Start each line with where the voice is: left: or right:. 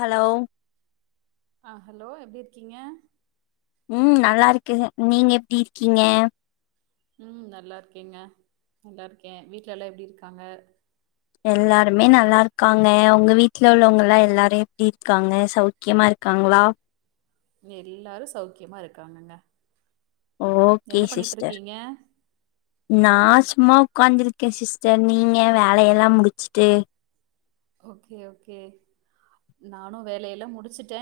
left: Hello
right: அ hello எப்டிர்க்கீங்க
left: ம் நல்லாருக்கே நீங்க எப்டி இருக்கீங்க
right: ம் நல்லாருக்கேங்க நல்லாருக்கே வீட்ல எல்லா எப்டி இருக்காங்க
left: எல்லாருமே நல்லாருக்காங்க உங்க வீட்ல உள்ளவங்க எல்லா எல்லாரு எப்டி இருக்காங்க சௌக்கியமா இருக்காங்களா
right: எல்லாரு சௌக்கியமா இருக்காங்கங்க
left: ஓகே
right: என்ன பண்ணிட்டு
left: சிஸ்டர்
right: இருக்கீங்க
left: நா சும்மா உக்காந்திருக்கே சிஸ்டர் நீங்க வேலையெல்லா முடிச்சிட்டு
right: ஓகே ஓகே நானு வேலையெல்லா முடிசுட்டே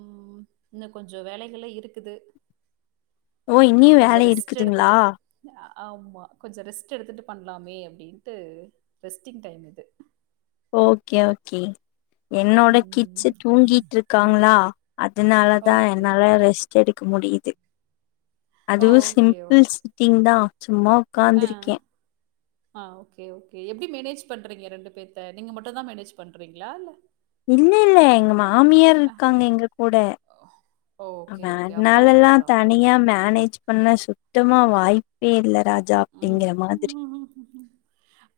right: ம் இன்னு கொஞ்சோ வேலைகள்லா இருக்குது
left: ஓ இன்னியு
right: கொஞ்சோ
left: வேலை
right: ரெஸ்ட்
left: இருக்குதுங்ளா
right: எடுத்துட்டு ஆ- ஆமா கொஞ்சோ ரெஸ்ட் எடுத்துட்டு பண்லாமே அப்டின்ட்டு ரெஸ்ட்டிங் டைம் இது
left: ஓகே ஓகே என்னோட கிட்ஸு
right: ம்
left: தூங்கிட்ருக்காங்களா அதனாலதா
right: ஓகே
left: என்னால ரெஸ்ட் எடு முடியுது அதுவு
right: ஓகே ஓகே
left: சிம்பிள் சிட்டிங்தா சும் [inaudible]
right: ஆ
left: உக்காந்திருக்கே
right: ஆ ஓகே ஓகே எப்டி மேனேஜ் பண்றீங்க ரெண்டு பேத்த நீங்க மட்டுதா மேனேஜ் பண்றீங்களா இல்ல
left: இல்லில்ல எங்க மாமியார்
right: ஆ
left: இருக்காங்க எங்க கூட அ
right: ஓகே ஓகே அப்ப
left: வேன்னாலலெல்லா
right: ஒன்னும் ப்ராப்ளம் இல்ல
left: தனியா மேனேஜ் பண்ண ச் சுத்தமா வாய்ப்பே இல்ல ராஜா
right: ம்
left: அப்டிங்கற மாதிரி
right: ம்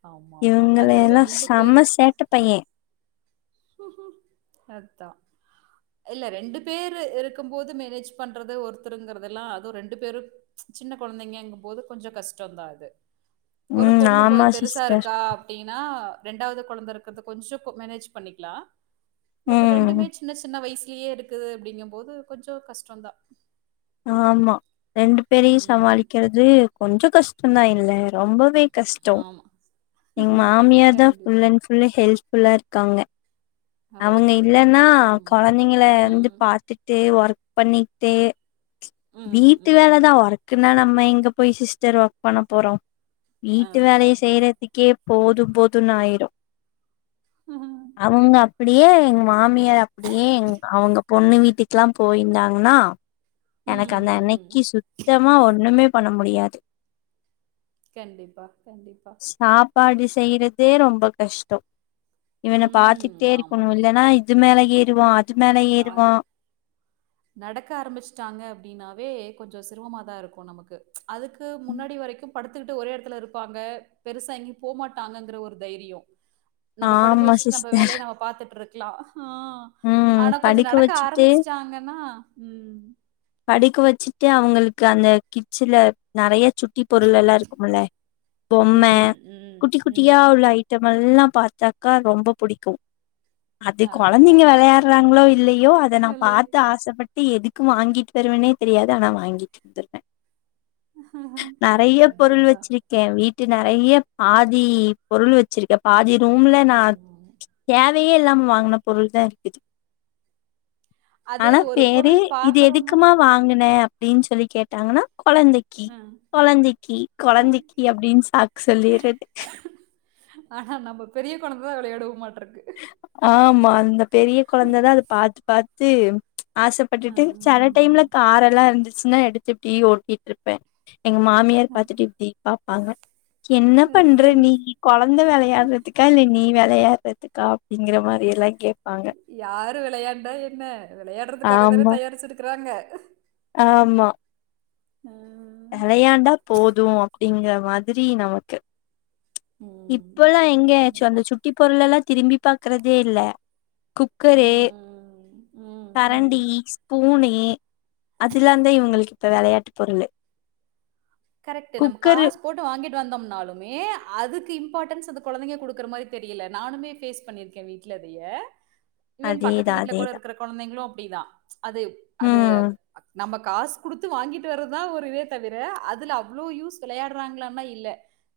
right: ஆமா ஆமா
left: இவங்கள
right: அது
left: எல்லா செம்ம சேட்ட பைய
right: அத்தா இல்ல ரெண்டு பேரு இருக்கும்போது மேனேஜ் பண்றது ஒருத்தருங்கறதெல்லா அது ரெண்டு பேரு சின்ன கொழந்தைங்கங்கு போது கொஞ்சோ கஷ்டதா அது ஒரு
left: ம்
right: பொண்ணு பொ
left: ஆமா
right: பெருசா
left: சிஸ்டர்
right: இருக்கா அப்டின்னா ரெண்டாவது கொழந்த இருக்கிறது கொஞ்சோ மேனேஜ் பண்ணிக்லா பட்
left: ம்
right: ரெண்டுமே சின்ன சின்ன வைசு இங்கயே இருக்குது அப்டிங்கும்போது கொஞ்சோ கஷ்டந்தா
left: ஆமா ரெண்டு பேரையு
right: ம்
left: சமாளிக்றது கொஞ்சோ கஷ் ப்பதா இல்ல ரொம்போ கஷ்டோ
right: ஆமா
left: எங்க மாமியார்தா ஃபுல்
right: கண்டிப்பா.
left: அண் ஃபுல்லு ஹெல்ப் ஃபுல்லாருக்காங்க அவங்க
right: ஓகே ஓகே
left: இல்லன்னா
right: ம்.
left: கொழந்தைங்கள வந்து
right: ம்.
left: பாத்துட்டே ஒர்க் பண்ணித்தே
right: ம்.
left: வீட்டு
right: ம்.
left: வேலதா ஒர்க்குன்னா நம்ம எங்க போய் சிஸ்டர் ஒர்க் பண்ண போறோ வீட்டு
right: அதான்
left: வேலைய
right: அதான்.
left: செய்யறதுக்கேப் போது போதுனாயிரு
right: ம்.
left: அவங்க ப்டியே எங்க மா மாமியார் அப்டியே எங் அவ்ங் பொண்ணு வீட்டுக்ல்லா போயிந்தாங்ன்னா எனக்கு அந்த அன்னை
right: ம்.
left: க்கி சுத்தமா ஒண்ணும் பண்ண முடியாது
right: கண்டிப்பா கண்டிப்பா
left: செய்றதே ரொம்ப கஷ்டோ இவன
right: ம்.
left: பாத்திட்டே
right: ஆமா.
left: இருக்கணு இல்லன்னா து மேல யேறுவா
right: [unintelligible] நடக்க ஆரம்பிச்ட்டாங்க அப்டின்னாவே கொஞ்சோ சிருவமாதா இருக்கு நமக்கு அதுக்கு முன்னாடி வரைக்கும் படுத்துக்குட்டு ஒரே எடத்துல இருப்பாங்க பெருசா எங்கயு போமாட்டாங்கங்குற ஒரு தைரியோ நம்ப படுக்க
left: ஆமா
right: வச்சிட் நம்ப
left: சிஸ்டர்
right: வேலைய நம்ப பாத்துட்ருக்கலா
left: ம்
right: ஆனா கொஞ்ச
left: படுக்க
right: நடக்க
left: வச்சுட்டு
right: ஆரம்பிச்டாங்கன்னா ம்
left: படிக்கு வச்சுட்டு அவங்களுக்கு அந்த கிச்ல நறைய சுட்டி பொருள் எல்லா இருக்கும்ல பொம்ம
right: ம். ம்.
left: குட்டி குட்டியா
right: ம்.
left: உள்ள ஐட்டமெல்லாம் பார்த்தாக்கா ரொம்ப புடிக்கூ அது
right: அதான்
left: கொழந்தைங்க
right: ஓகே.
left: விளையாட்றாங்களோ இல்லையோ அத நா
right: இல்லை.
left: பார்த்து ஆசப்பட் எதுக் வாங்கிட் பெருவனே தெரியாது ஆனா வாங்கிட் வந்துர்வ நறைய
right: அதான்
left: பொருள்
right: அதான்.
left: வச்சிருக்க வீட் டு நறைய பாதி பொருள் வச்சிருக்க பாதி ரூம்ல நா
right: ம்
left: [unintelligible] ப்பயே எல்லாம் வாங்குன பொருள் தா இருக்குது
right: அது
left: ஆனா
right: ஒரு
left: பேரு
right: பொருள்
left: இது எதுக்
right: பாக்குறோம்னா
left: க்கமா வாங்குண அப் ப்டின் சொல்லி கேட்டாங்ன்னா கொழந்தக்கி
right: ஆ
left: கொழந்தக்கி கொழந்தக்கி அப்டின் சாக் சொல்லிறது
right: ஆனா நம்ம [unintelligible]
left: ஆம் மா இந்த பெரிய கொழந்ததா அது பார்த்து பாத் தீம் ஆசப்பட்டுட்டு செல டைம்ல
right: ம்
left: காரெலா இருந்துச் ச்சுனா எடுத்துடி ஓட்டிட்ருப்ப எங்க மாமியார் பாத்துட்டு தீபா பாங்க என்ன பண்ற நீ கொழந்த வெளையாட்றதுக்கா இல்ல நீ வெளையாட்ற துக்கா அப்டிங்கிற மாரியெல்லா
right: யாரு வெளையாண்ட என்ன வெளையாட்றதுக்காக தான
left: ஆமா
right: தயாரிச்சுருக்குறாங்க
left: ஆமா
right: ம்
left: வெளையாண்டா போது அப்டிங்கிற மாதிரி நமக்கு
right: ம்
left: இப்பல்லா
right: கண்டிப்பா
left: எங்கயாச்சு
right: கண்டிப்பா
left: அந்த சுட்டி பொருளெல்லா திரும்பி பாக்குறதே இல்ல குக்கரு
right: ம் ம் ம்
left: கரண்டி ஸ்ப்பூனு அதுல்லாதா இவங்களுக்கு இப்ப வெளையாட்டு பொருளு
right: கரெக்ட் நம்ம
left: குக்கரு
right: காசு போட்டு வாங்கிட் டு வந்தோம்னாலுமே அதுக்கு இம்பார்ட்டன்ஸ் அந்த கொழந்தைங்க குடுக்குற மாரி தெரியல நானுமே ஃபேஸ் பண்ணிருக்கே வீட்ல இதைய இவன்
left: அதேதா
right: பக்கத்து வீட்ல கூட
left: அதேதா
right: இருக்கிற கொழந்தைங்களு பிடிதா அது அது
left: ம்
right: நமக் காசு குடுத்து வாங்கிட்டு வர்றதுதா ஒரு இதே தவிர அது அதுல அவ்ளோ யூஸ் வெளையாடுறாங்களானா இல்ல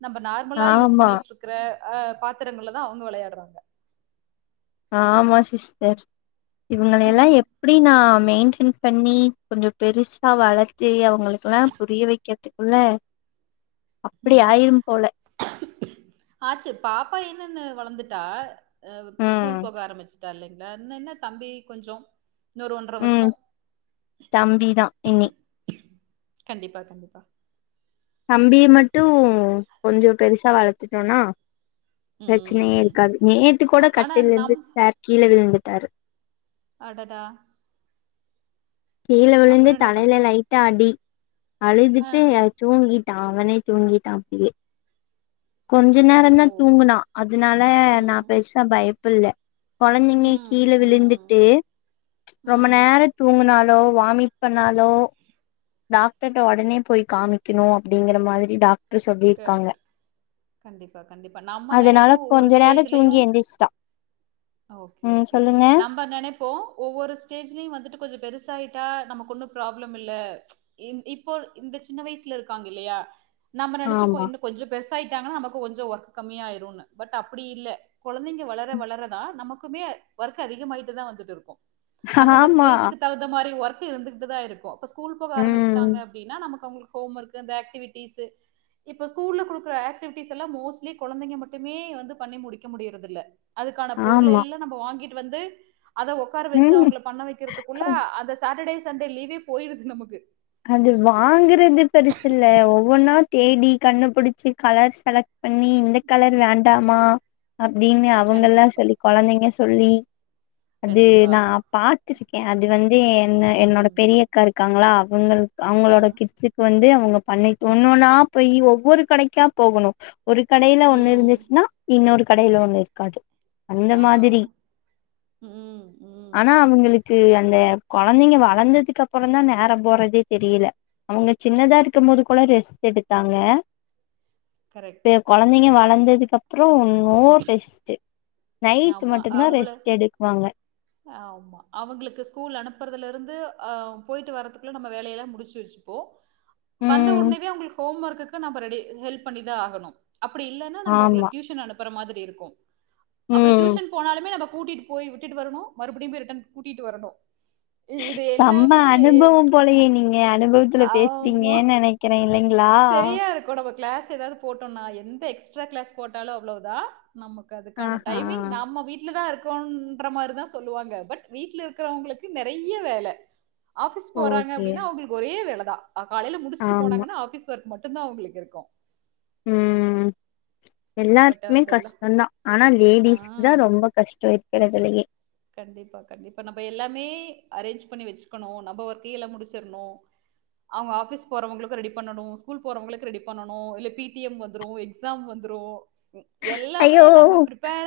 right: நம்ம நார்மலா யூஸ்
left: ஆமா
right: பண்ணிட்டுருக்கிற ஆ பாத்திரங்கள தா அவுங்க வெளையாடுறாங்க
left: ஆமா சிஸ்டர் இவுங்களை எல்லா எப்டி நா மெயின்டென் பண்ணி கொஞ்சோ பெருசா வளர்த்து அவுங்களுக்கெல்லா புரிய வக்கிறதுக்குள்ள அப்படி ஆயிரும் போல
right: ஆச்சு பாப்பா என்னன்னு வளர்ந்துட்டா அ
left: ம்
right: ஸ்கூல் போக ஆரம்பிச்சு தல்லைங்களா இன்ன என்ன தம்பி கொஞ்சோ
left: ம் தம்பிதா இன்னி
right: கண்டிப்பா கண்டிப்பா
left: தம்பிய மட்டு கொஞ்சோ பெருசா வளத்துட்டோனா ப்ரச்சனையே
right: ம்.
left: இருக்காது நேத்து கூட
right: ஆ- ஆனா
left: கட்டில இருந்து
right: நம்
left: சார் கீழ விழுந்து டாரு
right: அடடா
left: கீழ விழுந்து
right: அப்புறம் என்ன பண்
left: தலைல லைட்டா அடி
right: ஆ.
left: அழுதுட்டு அது தூங்கி டா அவனே தூங்கிட்டா அப்டியே கொஞ்ச
right: ஓ!
left: நேரந்தா தூங்கினா அதுனால நா
right: ம்.
left: பெருசா பயப் புள்ள கொழந்தைங்க
right: ம்.
left: கீழ
right: ம்.
left: விழுந்துட்டு ரொம்ப
right: ம்.
left: நேர தூங்குனாலு வாமிட் பண்ணாலோ டாக்டர்ட உடனே போய் காமிக்கினு அப்டிங்கற மாதிரி டாக்
right: கரெக்ட் கண்டிப்பா கண்டிப்பா நாம்ம
left: அதனால
right: நெனைப்போ ஒவ்வொரு
left: கொஞ்ச நேரோ
right: ஸ்டேஜ்லயு
left: தூங்கி எந்திரிச்சிட்டா
right: ஓகே
left: ம்
right: ஓகே
left: சொல்லுங்க
right: நம்ப நெனைப்போ ஒவ்வொரு ஸ்டேஜ்லியு வந்துட்டு கொஞ்ச பெருசாயிட் டா நமக்கு ஒன்னு ப்ராப்ளம் இல்ல ம்ச் இன் இப்போ இந்த சின்ன வயசுல இருக்காங்கில்லையா நா சுப்போ
left: ஆமா
right: இன்னு கொஞ்சோ பெருசாயிட்டாங்கானா நமக் கு கொஞ்சோ வொர்க் கம்மியாயிருனு பட் அப்பிடி இல்ல கொழந்தைங்க வளர வளரதா நமக் குமே வொர்க் அதிகமாயிட்டு தா வந்துட்டுருக்கு அந்தந்த
left: ஆமா
right: ஸ்டேஜ்க்கு தகுந்த மாரி வொர்க் கு இருந்துகிட்டுதா இருக்கு இப்ப ஸ்கூல் போக
left: ம்
right: ஆரம்மிச்சாட்டாங்க அப்டினா நமக் அவுங்களுக் ஹோம் வொர்க்கு அந்த ஆக்டிவிட்டிஸு இப்ப ஸ்கூல்ல குடுக்குற ஆக்டிவிட்டிஸ் எல்லா மோஸ்ட்லி கொழந்தைங்க மட்டுமே வந்து பண்ணி முடிக்க முடியறதில்ல அதுக்கான
left: ஆமா
right: பொருளெல்லா நம்ப வாங்கிட் டு வந்து அத ஒக்கார வெச்ட்டு
left: ம்
right: அவுங்கள பண்ண வெக்கிறதுக்குள்ள அந்த சேட்டர்டேஸ் சண்டே லீவே போயிடுது நமக்கு
left: அது வாங்குறது பெருசில்ல ஒவ்வொன்னா தேடி கண்ணுபுடிச்சி கலர் செலக்ட் பண்ணி இந்த கலர் வேண்டாமா அப்டின்னு அவுங்கெல்லா
right: கண்டிப்பா
left: சொல்லி கொழந்தைங்க சொல்லி அது
right: கண்டிப்பா
left: நா பாத்திருக்கே அது வந்து என்ன என்னோட
right: ம்
left: பெரியக்கா இருக்காங்களா பொங்கல்
right: ஆ
left: அவுங்களோட கிட்சுக் வந்து அவுங்க பண்ணை ஒண்ணு ஒன்னா போய் ஒவ்வொரு கடைக்கா போகனு ஒரு கடையில ஒண்ணு
right: ம்
left: இருந்துச்னா இன்னொரு கடையில ஒண்ணு இருக்காது அந்த
right: ஆ
left: மாதிரி
right: ம் ம்
left: ஆனா அவுங்களுக்கு அந்த கொழந்தைங்க வளந்ததுக் கப்றோ தா நேரம் போறதே தெரியில அவுங்க சின்னதா இருக்கு போது கூட ரெஸ் எடுத்தாங்க பே
right: கரெக்ட்
left: கொழந்தைங்க வளந் ததுக் அப்றோ நோ ரெஸ்ட்டு நைட்
right: ஆமா
left: மட்டு தா
right: அவங்கள
left: ரெஸ்ட் எடுக்வாங்க
right: ஆமா அவுங்களுக்கு ஸ்கூல் அனுப்றதுலருந்து அ போயிட்டு வரத்துக்குள்ள நம்ம வேலையெல்லா முடிச்சி வச்சுப்போ வந்த
left: ம்
right: ஒனேவே அவுங்குளுக் ஹோம் வொர்க்குக்கு நம்ப ரெடி ஹெல்ப் பண்ணிதா ஆகனு அப்டி இல்லன்னா நம்ம அவுங்கள
left: ஆமா
right: டியூஷன் அனுப்பற மாதி ரி இருக்கு அப்டி
left: ம்
right: டியூஷன் போனாலுமே நம்ம கூட்டிட் போய் விட்டுட்டு வரனு மறுபடியு போய் ரிட்டன் கூட்டிட்டு வரணு
left: செம்ம அனுபவம் போலயே நீங்க அனுபவத்துல
right: ஆமா.
left: பேஸ்றீங்க நெனைக்கிறே இல்லைங்களா
right: சரியா த எக்ஸ்ட்ரா கிளாஸ் போட்டாலு அவ்ளவ்தா நமக்கு அதுக்கான
left: ஆஹா
right: டைமிங் நம்ம வீட்ல தா இருக் குன்ற மாரி தா சொல்லுவாங்க பட் வீட்ல இருக்கறவங்களுக்கு நெறைய வேல ஆஃபிஸ் போறாங்க
left: ஓகே
right: அப்டின்னா அவங்களுக்கு ஒரே வேல தா அ காலைல முடிச்சிட்டு
left: ஆமா
right: போனாங்கன்னா ஆஃபிஸ் ஒர்க் ம ட்டுந்தா அவங்களுக் இருக்கு
left: ம்
right: பட்
left: எல்லாருக்குமே
right: அதெல்லாம்
left: கஷ்டந்தா ஆனா
right: ஆ
left: லேடிஸ்க் தா ரொம்ப கஷ்டோ இர் க்குதில்லீங்க
right: கண்டிப்பா கண்டிப்பா நம்ப எல்லாமே அரேஞ்ச் பண்ணி வெச்சுக்கனு நம்ப ஒர்க்கு எல்லா முடிச்சிர்னு அவுங்க ஆஃபீஸ் போறவங்களுக்கு ரெடி பண்ணனு ஸ்கூல் போறவங்களுக்கு ரெடி பண்ணனு இல்ல பி டி எம் வந்துரு எக்ஸாம் வந்துரு
left: ஐயோ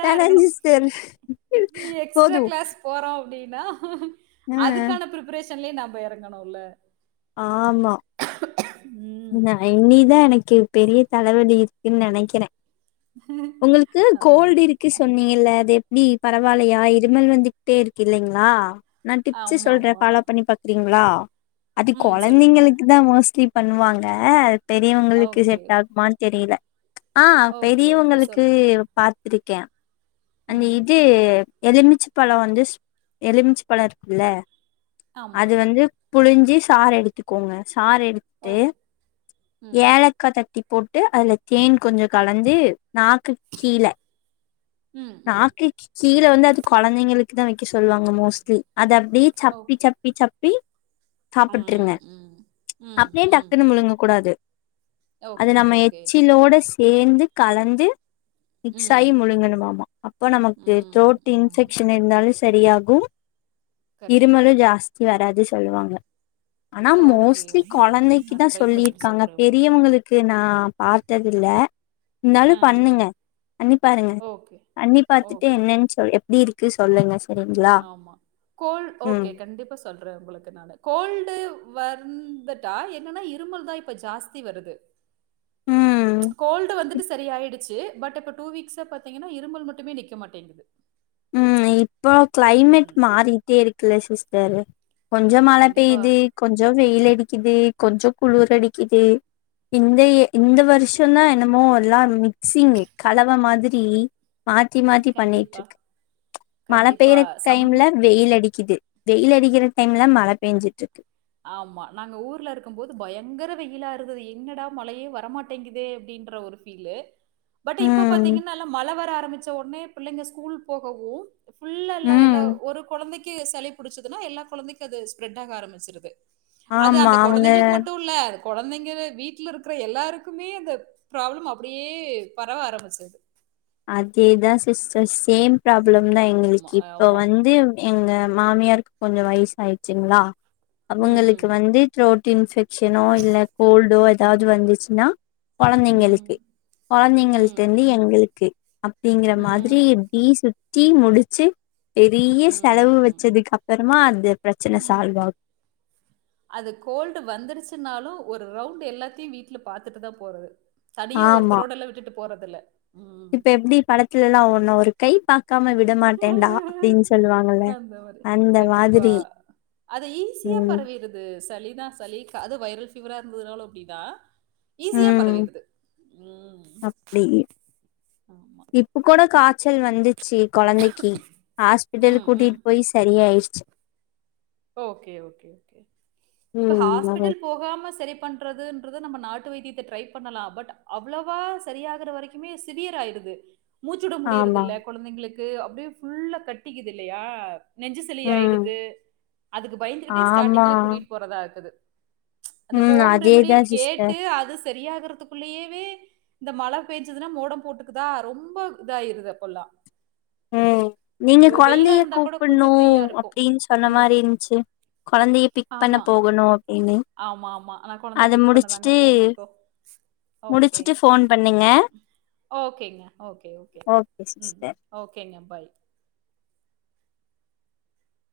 left: வேணாங்
right: இருக்கணும்
left: சிஸ்டர்
right: எக்ஸ்ட்ரா
left: போது
right: கிளாஸ் போறோ அப்டி நா
left: ஆ
right: அதுக்கான பிரிப்பரே ஷன்லயு நம்ப எறங்கனுல்ல
left: ஆமா
right: ம்
left: நா இனி தா எனக்கு பெரிய தல வலி இருக்குன் நெனைக்கறே உங்களுக்கு
right: ஆமா
left: கோல்டிருக்கு சொன்னீங்கல்ல அது எப்டி பரவால்லயா இருமல் வந் ட்டே இருக்கு இல்லைங்ளா நா டிப்ஸ்சு
right: ஆமா
left: சொல்றே
right: ஆமா
left: ஃபாலோ பண்ணி பாக்கறீங்களா
right: ம். சொல்லுங்க.
left: கொழந்தைங்களுக்கு தா மோ ஸ்ட்லி பண்ணுவாங்க பெரியவங்களுக்கு
right: ஓகே.
left: செட் ஆகுமான் தெரியில அ
right: ஓகே, ஓகே.
left: பெரியவங்களுக்கு
right: சொல்லுங்க.
left: பா த்ரிக்கே அந்த
right: ம்.
left: இது எலுமிச்ச பலோ வந்து ஸ் எலுமிச்ச பலோ இருக்கும்ல
right: ஆமா.
left: அது வந்து புழிஞ்சு சார் எடுத்துக்கோங்க சார் எடுத்து
right: ஓக் ம்.
left: ஏலக்கா தட்டி போட்டு அதுல தேன் கொஞ்சோ கலந்து நாக்கு கீழ
right: ம், ம்.
left: நாக்குக்கு கீழ வந்து அது கொழந்தைங்களுக் குதா வக்க சொல்லுவாங்க மோஸ்ட்லி அது அப்டியே சப்பி
right: ஓகே.
left: சப்பி சப்பி
right: ம்,
left: சாப்பிட்டுருங்க
right: ம். ம்,
left: அப்டியே
right: ம்.
left: டக்குன்னு முழுங்க கூடாது அது
right: ஓகே,
left: நம்ம
right: ஓகே.
left: எச்சிலோட ஸ் சேந்து கலந்து
right: ம்.
left: மிக்ஸ்சாயி முழுங்கணுமாமா அப்போ நமக்கு
right: ம்,
left: த்ரோட்
right: ம்.
left: இன்ஃபெக்ஷன் இருந்தாலு சரியா ம்
right: கரெக்ட்டு.
left: இருமலு ஜாஸ்த் வராது சொல்லுவாங்க ஆனா
right: ஓகே,
left: மோஸ்ட்லி
right: ஓகே, ஓகே.
left: கொழந்தைக்கிதா
right: நான் ட்ரை பண்ணிட்டு
left: சொல்லியிர்க்காங்க
right: சொல்றேன் உங்களுக்கு.
left: பெரியவங்களுக்கு நா பாத்ததுல்ல இருந்தாலு
right: ஆ.
left: பண்ணுங்க பண்ணி பாருங்க
right: ஓகே,
left: பண்ணி பாத்துட்டு
right: ஓகே.
left: என்னன்னு சொல்லு எப்டி இருக்கு சொல்லுங்க ஸ்
right: ஆமா கோல் ஓகே கண்டிப்பா சொல்றே ஒங்களுக்கு நானு கோல்டு வந்துட்டா என்னன்ன இருமல் தா இப்ப ஜாஸ்தி வருது
left: ம்
right: கோல்டு வந்துட்டுஸ் சரி ஆயிடுச்சு பட் இப்ப டூ வீக்ஸ் பாத்தீங்கனா இருமல் மட்டுமே நிக்க மாட்டேங்குது
left: ம் இ இப்போ கிளைமேட்
right: ம்.
left: மாறிட்டே இருக்குல சிஸ் ஏலு கொஞ்சம் மழை
right: கண்டிப்பா,
left: பெய்யுது கொஞ்ச வெயில் அடி இது கொஞ்ச குளிர் அடிக்குது இந்த இந்த வருஷ தா என்னமோ எல்லா மிக்சிங் கலவ மாரி மாத்தி மாத்தி
right: கண்டிப்பா,
left: பண்ணிட்ரு மழ
right: கண்டிப்பா.
left: பெய்ற டைம்ல
right: சம்மர்
left: வெயில் அட் டிக்கிது வெயில் அடிக்கிற டைம்ல மழ பெய்ஞ்சிட்டுருக்கு
right: ஆமா நாங்க ஊர்லருக்கும் போது பயங்கர வெயிலாருந்தது என்னடா மழையே வரமாட்டேங்குதே அப்டின்ற ஒரு ஃபீலு பட்டு இப்ப
left: ம்
right: பாத்தீங்கன்னா எல்லா மழ வர ஆரம்பிச்ச ஒட்னே பிள்ளைங்க ஸ்கூல் போகவு ஃபுல்லல்லா
left: ம்
right: எல்லா ஒரு கொழந்தைக் கி சளி புடிச்சதுன்ன எல்லா கொழந்தைக்கு அது ஸ்ப்ரெட்டாக ஆரம்பிச்சிருது அது
left: ஆமா
right: அந்த
left: அவங்க
right: கொழந்தைங்களுக்கு மட்டுல்ல கொழந்தைங்க வீட்டுலருக்குற எல்லாருக்குமே அந்த ப்ராப்ளம் அப்டியே பரவ ஆரம்பிச்சது
left: அதேதா சிஸ்டர் சேம் ப்ராப்ளம் தா
right: ஆமா
left: எங்களுக்கு இப்போ
right: ஆமா.
left: வந்து எங்க மாமியார்க் கொஞ்சோ வயசு ஆயிட்ச்சிங்களா
right: ம்.
left: அவுங்களுக்கு வந்து த்ரோட் டு இன்ஃபெக்க்ஷனோ இல்ல கோல்டோ ஏதாவது வந்துச்சின்னா கொழந்தைங்களுக்கு
right: ம். ம்.
left: கொழந்தைங்கள்ட்டருந்து
right: ம்.
left: எங்களுக்கு அப்டிங்கற மாதிரி
right: ம்.
left: பி சுப் டீ முடிச்சி பெரிய செலவு
right: ம்.
left: வெச்சதுக் அப்பற றமா அது பிரச்சன சால்வ் ஆக்
right: அது கோல்டு வந்துருச்சினாலு ஒரு ரவுண்டு எல்லாத்தயு வீட்டுல பாத்துட்டு தா போறது தனியா
left: ஆமா
right: ஒருத்தரோடல்ல விட்டுட்டுப் போறதில்ல ம்.
left: இப்ப எப்டி படத்துலல்லா ஒண்ண ஒரு கை பாக்காம விடமாட்டேண்டா அப்டின் சொல்லுவாங்கல
right: அந்த மாரி.
left: அந்த
right: கண்டிப்பா.
left: மாதிரி ம்
right: கு சலிதா சலி க அது வைரல் ஃபீவரா இருந்ததுனாலு அப்டிதா ஈஸியா
left: ம்
right: பரவிருது ம்
left: அப்டி
right: ஆமா.
left: இப்ப கூட காச் சல் வந்து சி கொழந்தைக்கு ஹாஸ்பிட்டல்
right: ம். ம்.
left: கூட்டிட் போய் சரியாயிட்ச்
right: ஓகே ஓகே ஓகே இப்ப
left: ம் நல்லது
right: ஹாஸ்பிட்டல் போகாம சரி பண்றதுன்றது நம்ம நாட்டு வைத்தியத்த ட்ரை பண்ணலா பட் அவ்ளோவா சரியாகற வரக்குமே சிவியர் ஆயிடுது மூச்சுட
left: ஆமா
right: முடியறதில்ல கொழந்திங்ளுக் அப்டியே ஃபுல்லா கட்டிக்குது இல்லியா நெஞ்சுசலி
left: ம்
right: ஆயிடுது அதுக்கு பயந்துகிட்டே
left: ஆமா
right: ஸ்டார்டிங்லேயே கூட்டிட்டு போறதா க்குது அந்த
left: ம்
right: ஹோம் ரெமிடி
left: அதேதா
right: கேட்டு
left: சிஸ்டர்
right: அது சரியாகரத்துக்குள்ளயேவே இந்த மழ பேஞ்சுதுன்னா மோடம் போட்டுக்குதா ரொம்ப இதாயிருது அப்பல்லா
left: ம் நீங்க கொழந்தைய
right: கூட
left: கூப்புட்ணு
right: கொஞ்சம் ஃப்ரீயா இருக்கும்
left: அப்டின் சொன்ன
right: ம்
left: மாரி ன்சி கொழந்தைய பிக் பண்ண
right: ஆமா
left: போகணு அப்டின்
right: ஆமா ஆமா ஆனா கொழந்தய பிக் பண்ணதாங்க போனு இப்போ ஓகே
left: முடிச்சுட்டு ஃபோன் பண்ணுங்க
right: ம் ஓகேங்க ஓகே ஓகே ம் ஓக் கேங்க பாய்